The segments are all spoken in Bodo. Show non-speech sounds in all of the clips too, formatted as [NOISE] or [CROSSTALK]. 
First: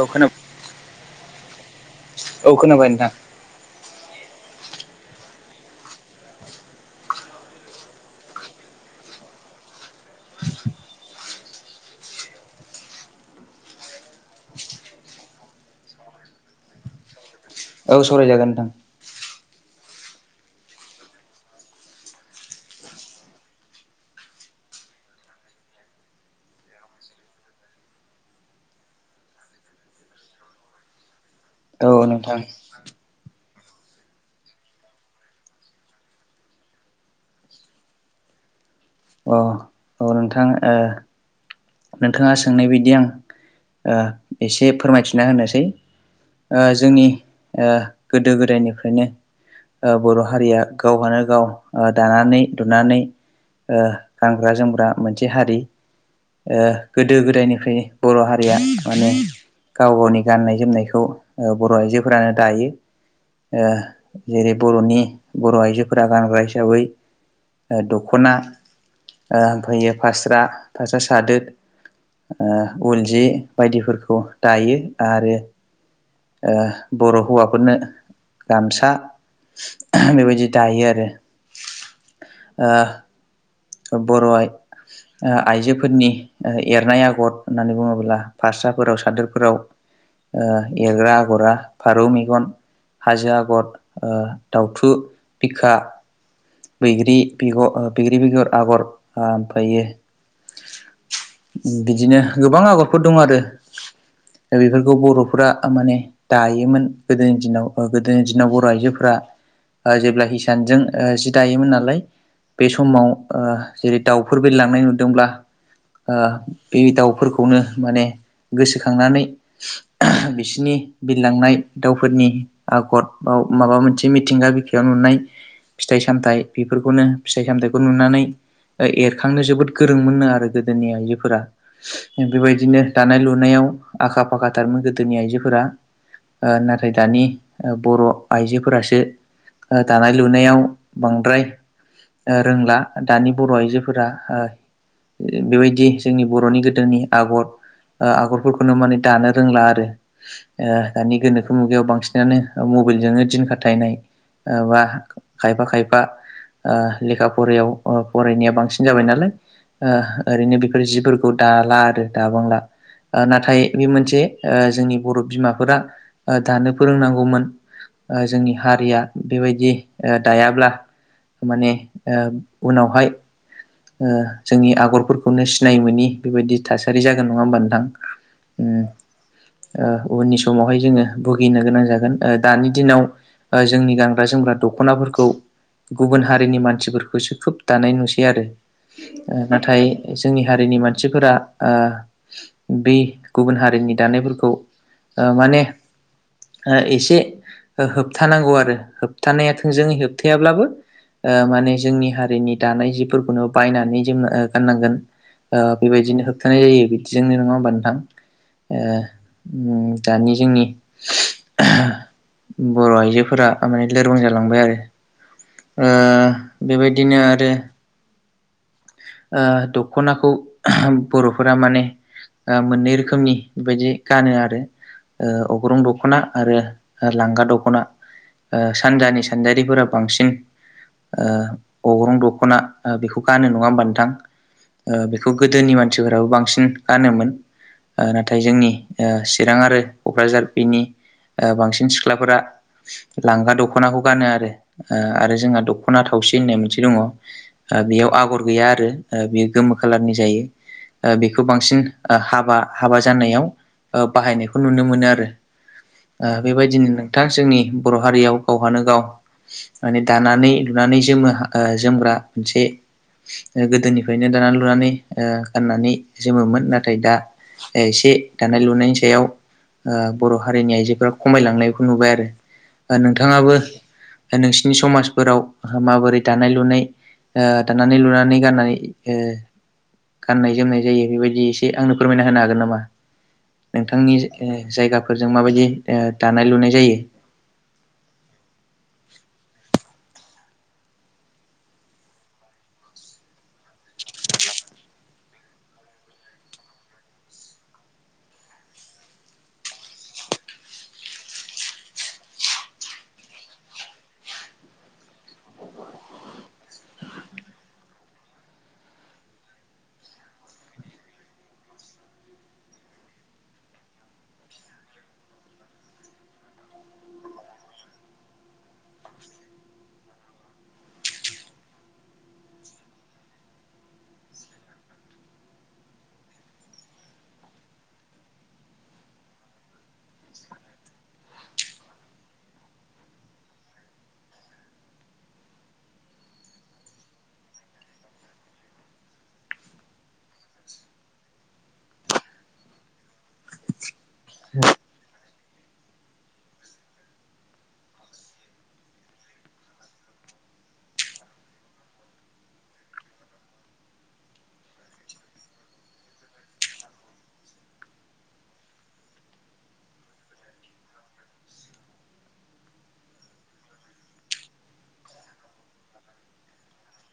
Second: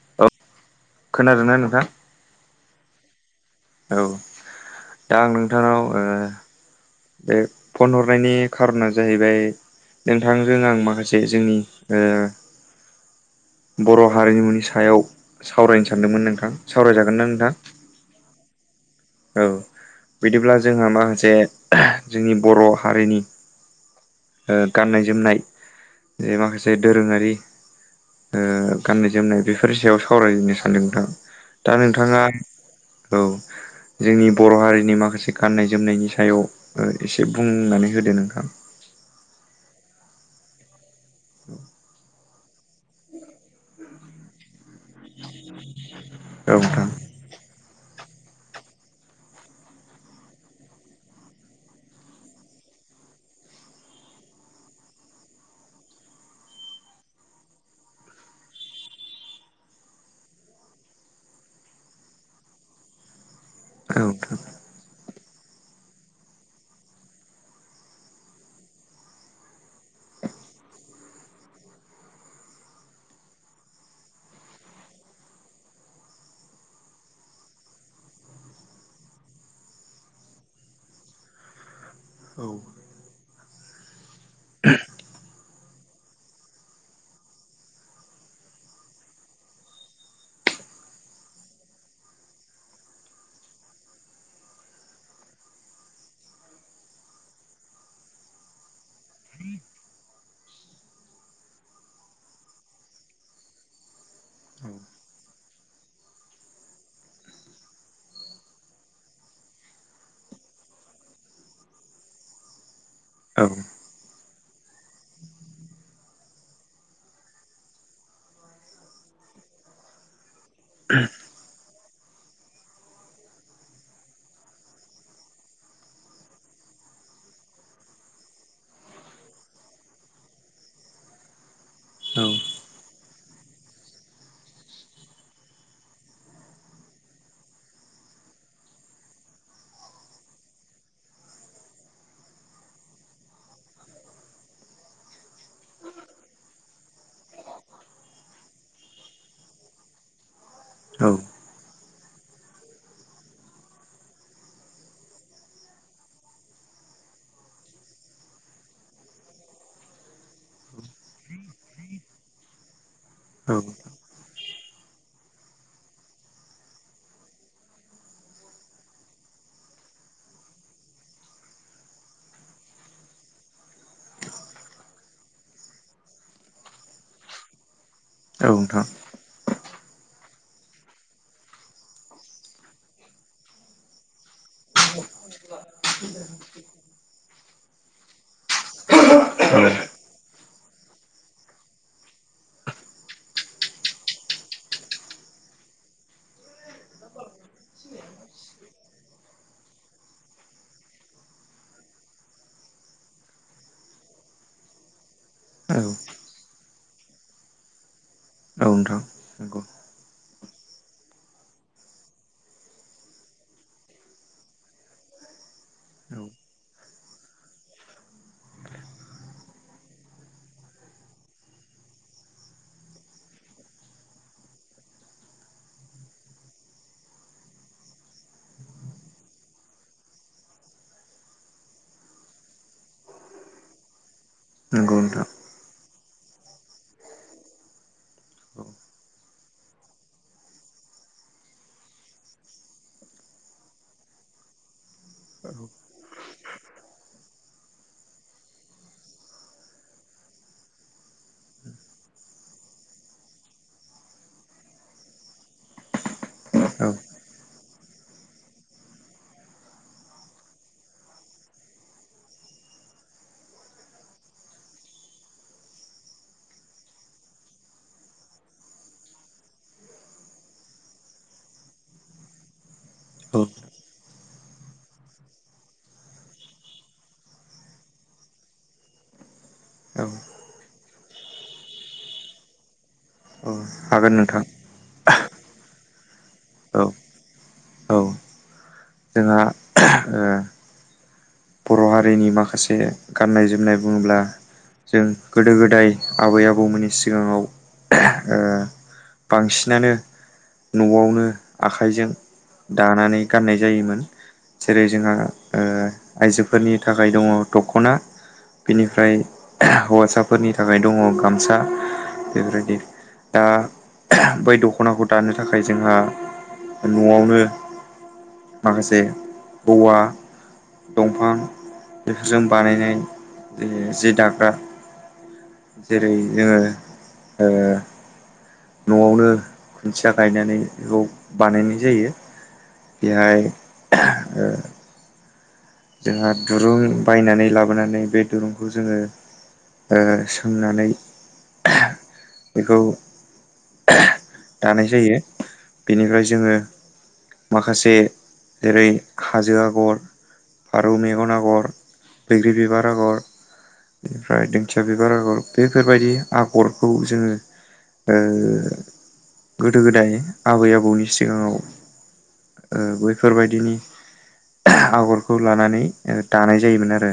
औ खोना खोनादोंना नोंथां औ खोनाबाय नोंथां औ दा आं नोंथांनाव ओ ओ बे फन हरनायनि खारना जाहैबाय नोंथांजों आं माखासे जोंनि बर' हारिमुनि सायाव सावरायनो सानदोंमोन नोंथां सावरायजागोनदां नोंथां औ सावरायजागोन नोंथां औ बिदिब्ला जोंहा माखासे जोंनि बर' हारिनि गाननाय जोमनाय जे माखासे दोरोङारि गाननाय जोमनाय बेफोरनि सायाव सावरायनो सानदों नोंथां दा औ नोंथाङा नोंथां औ जोंनि बर' हारिनि माखासे गाननाय जोमनायनि सायाव एसे बुंनानै होदो नोंथां अ औ नोंथां ओ नोंथाङा सो सोंनाय बदि आं एसे फोरमायथि थिना होनोसै औ नोंथां जोंनि गोदो गोदायनिफ्रायनो ओ बर' हारिया गावहानो गाव दानानै लुनानै ओ गानग्रा जोमग्रा मोनसे हारि ओ गोदो गोदायनिफ्राय बर' हारिया माने गाव गावनि गाननाय जोमनायखौ बर' आइजोफोरानो दायो ओ औ नोंथां जेरै बर'नि बर' आइजोफोरा गानग्रा हिसाबै दख'ना ओमफायो फास्रा फास्रा सादोर ओ उल जि बायदिफोरखौ दायो आरो ओ बर' हौवाफोरनो गामसा बेबायदि दायो आरो ओ थ' बर' आइ [INAUDIBLE] ओ आइजोफोरनि ओ एरनाय आगर होननानै बुङोब्ला फारसाफोराव सादोरफोराव ओ एरग्रा आगरा फारौ मेगन हाजो ओ आगर दाउथु बिखा बैग्रि बेग बैग्रि बेगर आगर ओमफायो बिदिनो गोबां आगरफोर दं आरो दा बेफोरखौ बर'फोरा माने दायोमोन गोदोनि दिनाव गोदोनि दिनाव बर' आइजोफोरा जेब्ला हिसानजों जि दायोमोन नालाय बे समाव औ ओ जेरै दाउफोर बिरलांनाय नुदोंब्ला आ बे दाउफोरखौनो माने गोसोखांनानै बिसिनि बिरलांनाय दाउफोरनि आगर बाव माबा मोनसे मिथिंगा बिखायाव नुनाय फिथाइ सामथाइ बेफोरखौनो फिथाइ सामथाइखौ नुनानै एरखांनो जोबोद गोरों मोनो आरो गोदोनि आइजोफोरा बेबायदिनो दानाय लुनायाव आखा फाखा थारोमोन गोदोनि आइजोफोरा ओ नाथाय दानि बर' आइजोफोरासो दानाय लुनायाव बांद्राय रोंला दानि बर' आइजोफोरा बेबायदि जोंनि बर'नि गोदोनि आगर आगरफोरखौनो माने दानो रोंला आरो दानि गोनोखो मुगायाव बांसिन नो मबाइलजोंनो दिन खाथायनाय बा खायफा खायफा ओ लेखा फरियाव फरायनाया बांसिन जाबाय नालाय ओ ओरैनो बेफोर जिफोरखौ दाला आरो दाबांला औ नाथाय बे मोनसे ओ जोंनि बर' बिमाफोरा दानो फोरोंनांगौमोन ओ जोंनि हारिया बेबायदि दायाब्ला माने ओ उनावहाय ओ जोंनि आगरफोरखौनो सिनाय मोनि बेबायदि थासारि जागोन नङा होमबा नोंथां औ उम नोंथां ओ उननि समावहाय जोङो भुगिनो गोनां जागोन दानि दिनाव जोंनि गानग्रा जोमग्रा दख'नाफोरखौ गुबुन हारिनि मानसिफोरखौसो खोब दानाय नुसै आरो नाथाय जोंनि हारिनि मानसिफोरा आ बे गुबुन हारिनि दानायफोरखौ ओ माने एसे होबथानांगौ आरो होबथानाया थोंजोङै होबथायाब्लाबो ओ माने जोंनि हारिनि दानाय जिफोरखौनो बायनानै जोङो गाननांगोन औ बेबायदिनो होबथानाय जायो बिदिजोंनो नङा होमबा नोंथां ओ नोंथां नंगौ उम दानि जोंनि बर' आइजोफोरा माने लोरबां जालांबाय आरो औ ओ बेबायदिनो आरो दख'नाखौ ओ बर'फोरा माने मोननै रोखोमनि बे बायदि गानो आरो ओ अग्रं दख'ना आरो लांगा दख'ना सानजानि सानजारिफोरा बांसिन ओ अग्रं दख'ना बेखौ गानोनो नङा होमबा नंगौ नोंथां नोंथां बेखौ गोदोनि मानसिफोराबो बांसिन गानोमोन। नाथाय जोंनि चिरां आरो क'क्राझार बिनि बांसिन सिख्लाफोरा लांगा दख'नाखौ गानो आरो आरो जोंहा दख'ना थावसि होननाय मोनसे दङ। बेयाव आगर गैया आरो बेयो गोमो खालारनि जायो। ओ बेखौ बांसिन हाबा हाबा जानायाव बाहायनायखौ नुनो मोनो आरो बेबायदिनो औ नोंथां जोंनि बर' हारियाव। गावहानो गाव माने दानानै लुनानै जोमो जोमग्रा मोनसे गोदोनिफ्रायनो दा लुनानै गाननानै जोमोमोन नाथाय दा एसे दानाय लुनायनि सायाव। बर' हारिनि आइजोफोरा खमायलांनायखौ नुबाय आरो औ नोंथाङाबो नोंसिनि समाजफोराव माबोरै दानाय-लुनाय, दानानै-लुनानै गाननानै औ। गाननाय जोमनाय जायो बेबायदि एसे आंनो फोरमायना होनो हागोन नामा औ हागोन नोंथांनि नोंथां जायगाफोरजों माबायदि दानाय-लुनाय औ जायो। औ जोंहा ओ बर' हारिनि माखासे गाननाय जोमनाय बुङोब्ला। जों गोदो-गोदाय, आबै-आबौमोननि सिगाङाव बांसिनानो न'आवनो आखाइजों दानानै गाननाय जायोमोन जेरै जोंहा आइजोफोरनि थाखाय दङ दख'ना बिनिफ्राय हौवासाफोरनि थाखाय दङ गामसा बेफोरदि दा बै दख'नाखौ दानो थाखाय जोंहा न'आवनो। माखासे औवा दंफां बेफोरजों बानायनाय जि दाग्रा जेरै जोङो न'आवनो खुन्थिया गायनानै बे बानायनाय जायो। बेहाय [UNINTELLIGIBLE] जोंहा दुरुं बायनानै लाबोनानै बे दुरुंखौ जोङो। सोंनानै बेखौ दानाय जायो बेनिफ्राय जोङो माखासे जेरै खाजो आगर फारौ मेगन आगर, बैग्रि बिबार आगर बेनिफ्राय दिंखिया बिबार आगर बेफोरबायदि आगरखौ जोङो। गोदो-गोदाय, आबै-आबौनि सिगाङाव। बैफोर बायदिनि आगर खौ लानानै दानाय जायोमोन आरो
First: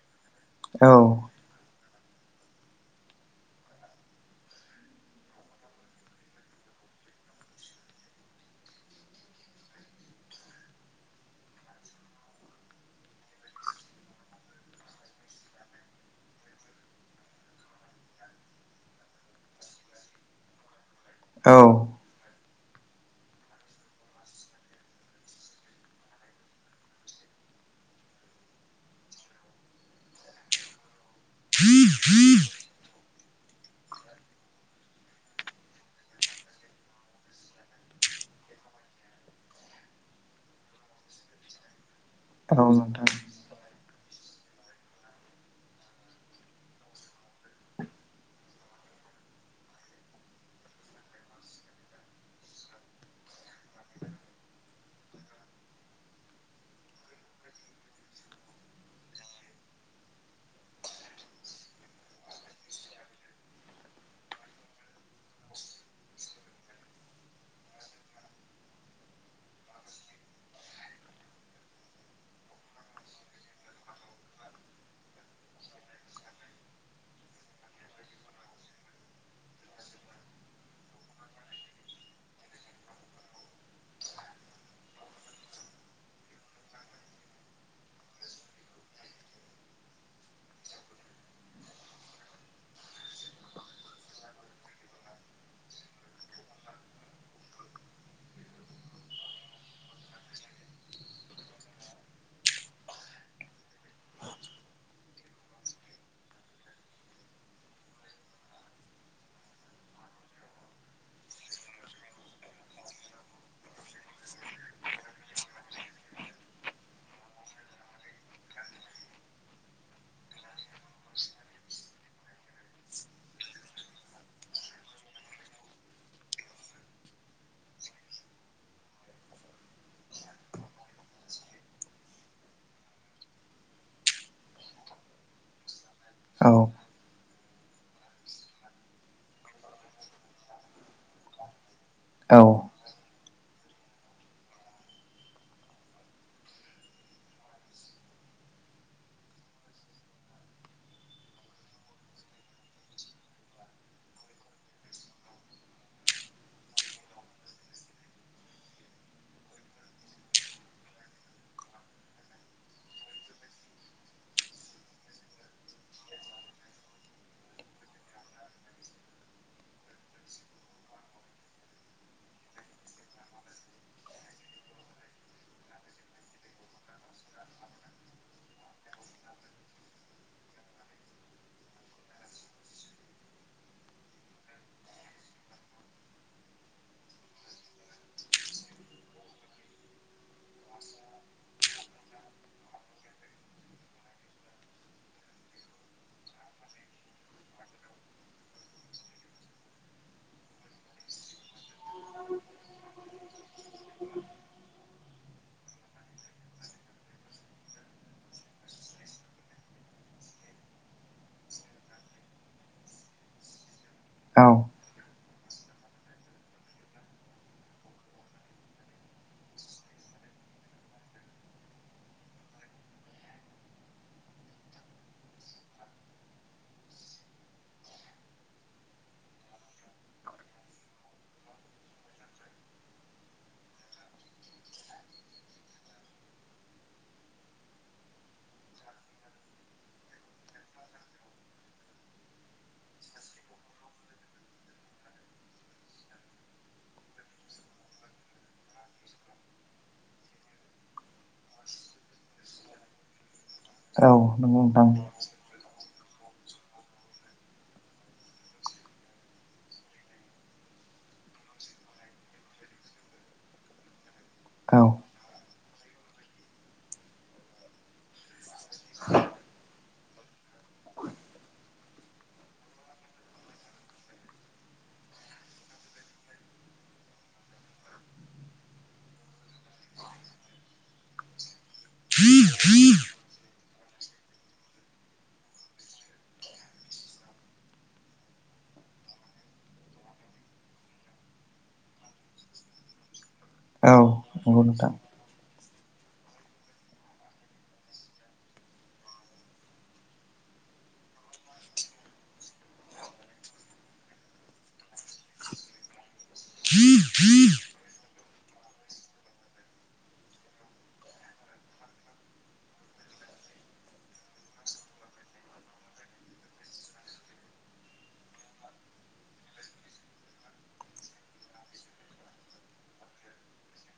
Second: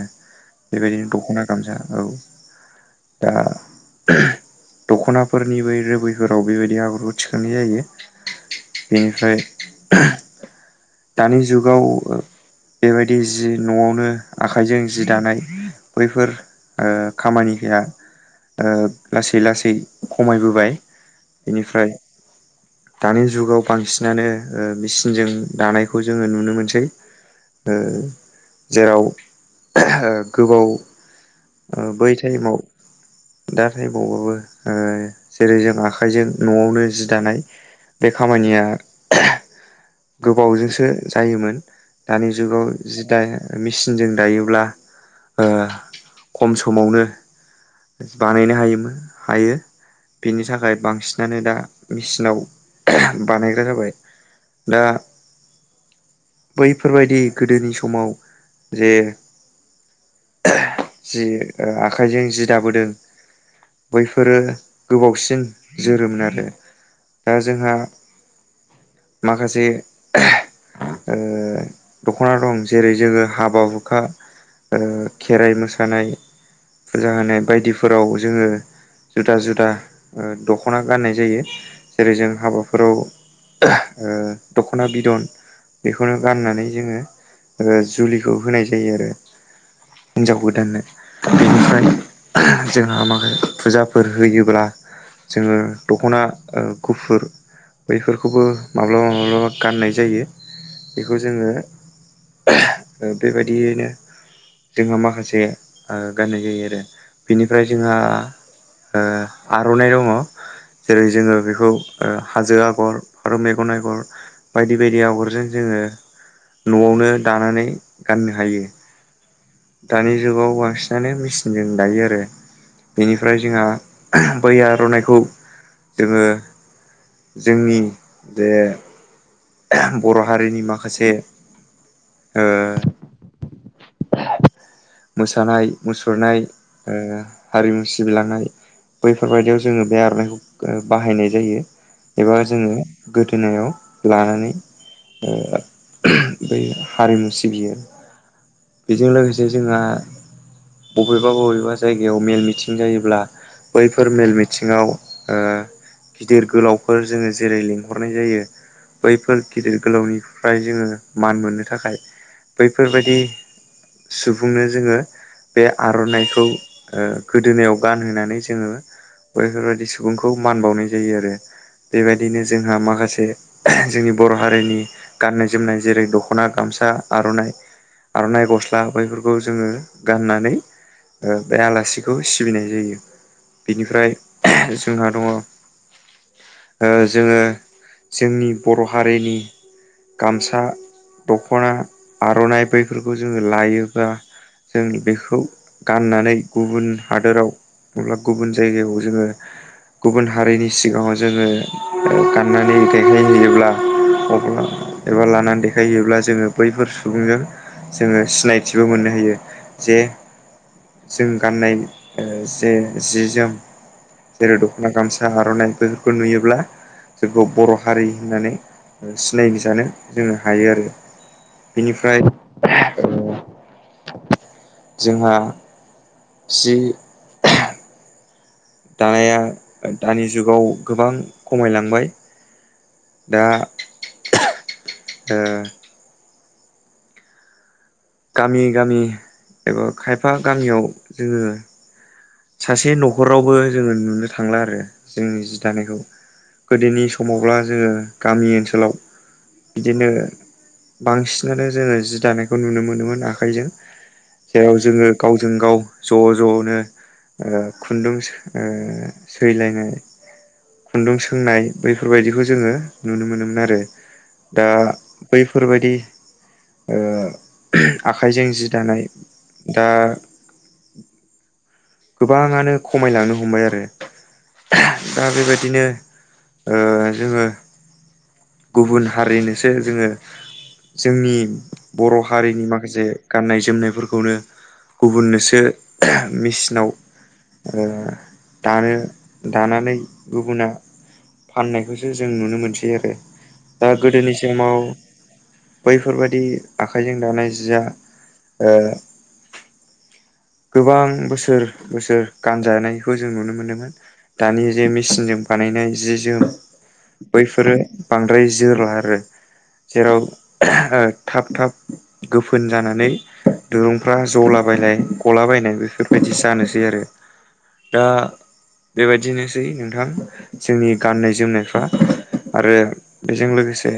औ बेबायदिनो दख'ना गामसा औ। दा [UNINTELLIGIBLE] दख'नाफोरनि बै रुबैफोराव बेबायदि आगरखौ थिखांनाय जायो। बेनिफ्राय दानि जुगाव बेबायदि जि न'आवनो आखाइजों जि दानाय बैफोर खामानिया लासै लासै खमायबोबाय। औ बेनिफ्राय दानि जुगाव बांसिनानो मेसिनजों दानायखौ जोङो नुनो मोनसै। जेराव गोबाव बै टाइमाव दा थैबावबाबो जेरै जों आखाइजों न'आवनो जि दानाय बे खामानिया गोबावजोंसो जायोमोन दानि औ जुगाव जि नोंथां दा मेसिनजों दायोब्ला खम समावनो बानायनो हायोमोन हायो। बिनि थाखाय बांसिनानो दा मेसििनाव बानायग्रा जाबाय। दा बैफोरबायदि गोदोनि समाव जे जि आखाइजों जि दाबोदों। बैफोरो गोबावसिन जोरोमोन आरो। दा जोंहा माखासे दख'ना दं जेरै जोङो हाबा हुखा खेराइ मोसानाय फुजा होनाय बायदिफोराव जोङो जुदा जुदा दख'ना गाननाय जायो जेरै जों हाबाफोराव दख'ना बिदन बेखौनो गाननानै जोङो जुलिखौ होनाय जायो आरो हिन्नजाव गोदाननो बेनिफ्राय जोंहा माखा फुजाफोर होयोब्ला जोङो दख'ना गुफुर बैफोरखौबो माब्लाबा माब्लाबा गाननाय जायो बेखौ जोङो बेबायदियैनो जोंहा माखासे गाननाय जायो आरो बिनिफ्राय जोंहा आर'नाइ दङ। जेरै जोङो बेखौ हाजो आगर आरो मेगन आगर बायदि बायदि आगरजों जोङो न'आवनो दानानै गाननो हायो। दानि जुगाव बांसिनानो मेचिनजों दायो आरो। बेनिफ्राय जोंहा बै आर'इखौ जोङो जोंनि जे बर' हारिनि माखासे [INAUDIBLE] ओ। मोसानाय मुसुरनाय औ हारिमु सिबिलांनाय बैफोरबायदियाव जोङो बे आर'नाइखौ बाहायनाय जायो। एबा औ जोङो गोदोनायाव लानानै बै हारिमु सिबियो बेजों लोगोसे जोंहा बबेबा बबेबा जायगायाव मेल मिथिं जायोब्ला बैफोर मेल मिथिङाव गिदिर गोलावफोर जोङो जेरै लिंहरनाय जायो। बैफोर गिदिर गोलावनिफ्राय जोङो मान मोननो थाखाय बैफोरबायदि सुबुंनो जोङो बे आर'नाइखौ गोदोनायाव गानहोनानै जोङो बैफोरबायाददि सुबुंखौ मान बावनाय जायो आरो बेबायदिनो जोंहा माखासे जोंनि बर' हारिनि गाननाय जोमनाय जेरै दख'ना गामसा आर' आर'नाइ गस्ला ला हायफोरखौ जोङो गाननानै बे आलासिखौ सिबिनाय जायो। बिनिफ्राय जोंहा दङ। जोङो जोंनि बर' हारिनि गामसा दख'ना आर'नाइ बैफोरखौ जोङो लायोबा। जों बेखौ गाननानै गुबुन हादोराव अब्ला गुबुन जायगायाव जोङो गुबुन हारिनि सिगाङाव जोङो गाननानै गायखायहैयोब्ला अब्ला एबा लानानै देखायहैयोब्ला जोङो बैफोर सुबुंजों जोङो सिनायथिबो मोननो हायो जे जों गाननाय जे जि जोम औ जेरै दख'ना गामसा आर'नाइ बेफोरखौ नुयोब्ला जोंखौ बर' हारि होननानै सिनायथि जानो जोङो हायो आरो। बिनिफ्राय जोंहा जि दानाया दानि जुगाव गोबां खमायलांबाय। दा ओ गामि गामि एबा खायफा गामियाव जोङो सासे न'खरावबो जोङो नुनो थांला आरो जोंनि जि दानायखौ गोदोनि समावब्ला जोङो गामि ओनसोलाव बिदिनो बांसिनानो जोङो जि दानायखौ नुनो मोनोमोन आखाइजों। औ नंगौ जेराव नोंथां जोङो गावजों गाव ज' ज'नो ओ खुन्दुं ओ सैलायनाय खुन्दुं सोंनाय बैफोरबायाददिखौ जोङो नुनो मोनोमोन आरो। दा औ बैफोरबायाददि ओ आखाइजों जि दानाय दा गोबाङानो खमायलांनो हमबाय आरो। दा बेबायदिनो ओ जोङो गुबुन हारिनोसो जोङो जोंनि बर' हारिनि माखासे गाननाय जोमनायफोरखौनो गुबुननोसो मेचनाव ओ आरो दानो दानानै गुबुना फाननायखौसो जों नुनो मोनसै आरो दा औ गोदोनि नंगौ समाव नोंथां बैफोरबायदि आखाइजों दानाय जिया ओ गोबां बोसोर बोसोर गानजानायखौ जों नुनो मोनोमोन। दानि जे मेसिनजों बानायनाय जि जोम बैफोरो बांद्राय जोरला आरो जेराव ओ थाब थाब गोफोन जानानै दिरुंफ्रा जला बायनाय गला बायनाय बेफोरबायदि जानोसै आरो। दा बेबायदिनोसै नोंथां जोंनि गाननाय जोमनायफ्रा आरो बेजों लोगोसे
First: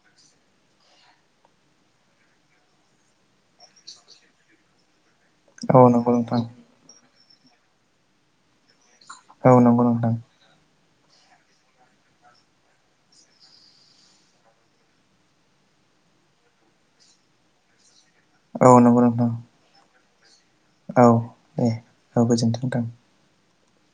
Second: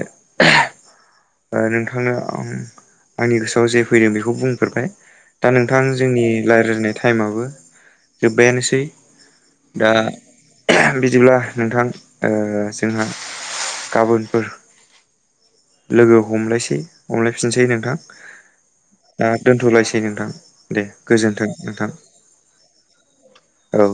ओ नोंथांनो आं आंनि गोसोआव जे फैदों बेखौ बुंफोरबाय। दा नोंथां औ नंगौ जोंनि नोंथां रायज्लायजायनाय टाइमबो जोब्बायानोसै। औ नंगौ दा नोंथां बिदिब्ला नोंथां ओ जोंहा गाबोनफोर लोगो हमलायसै हमलायफिनसै नोंथां। औ नंगौ नोंथां। दोन्थ'लायसै नोंथां दे औ गोजोन्थों दे नोंथां औ गोजोनथों नोंथां औ।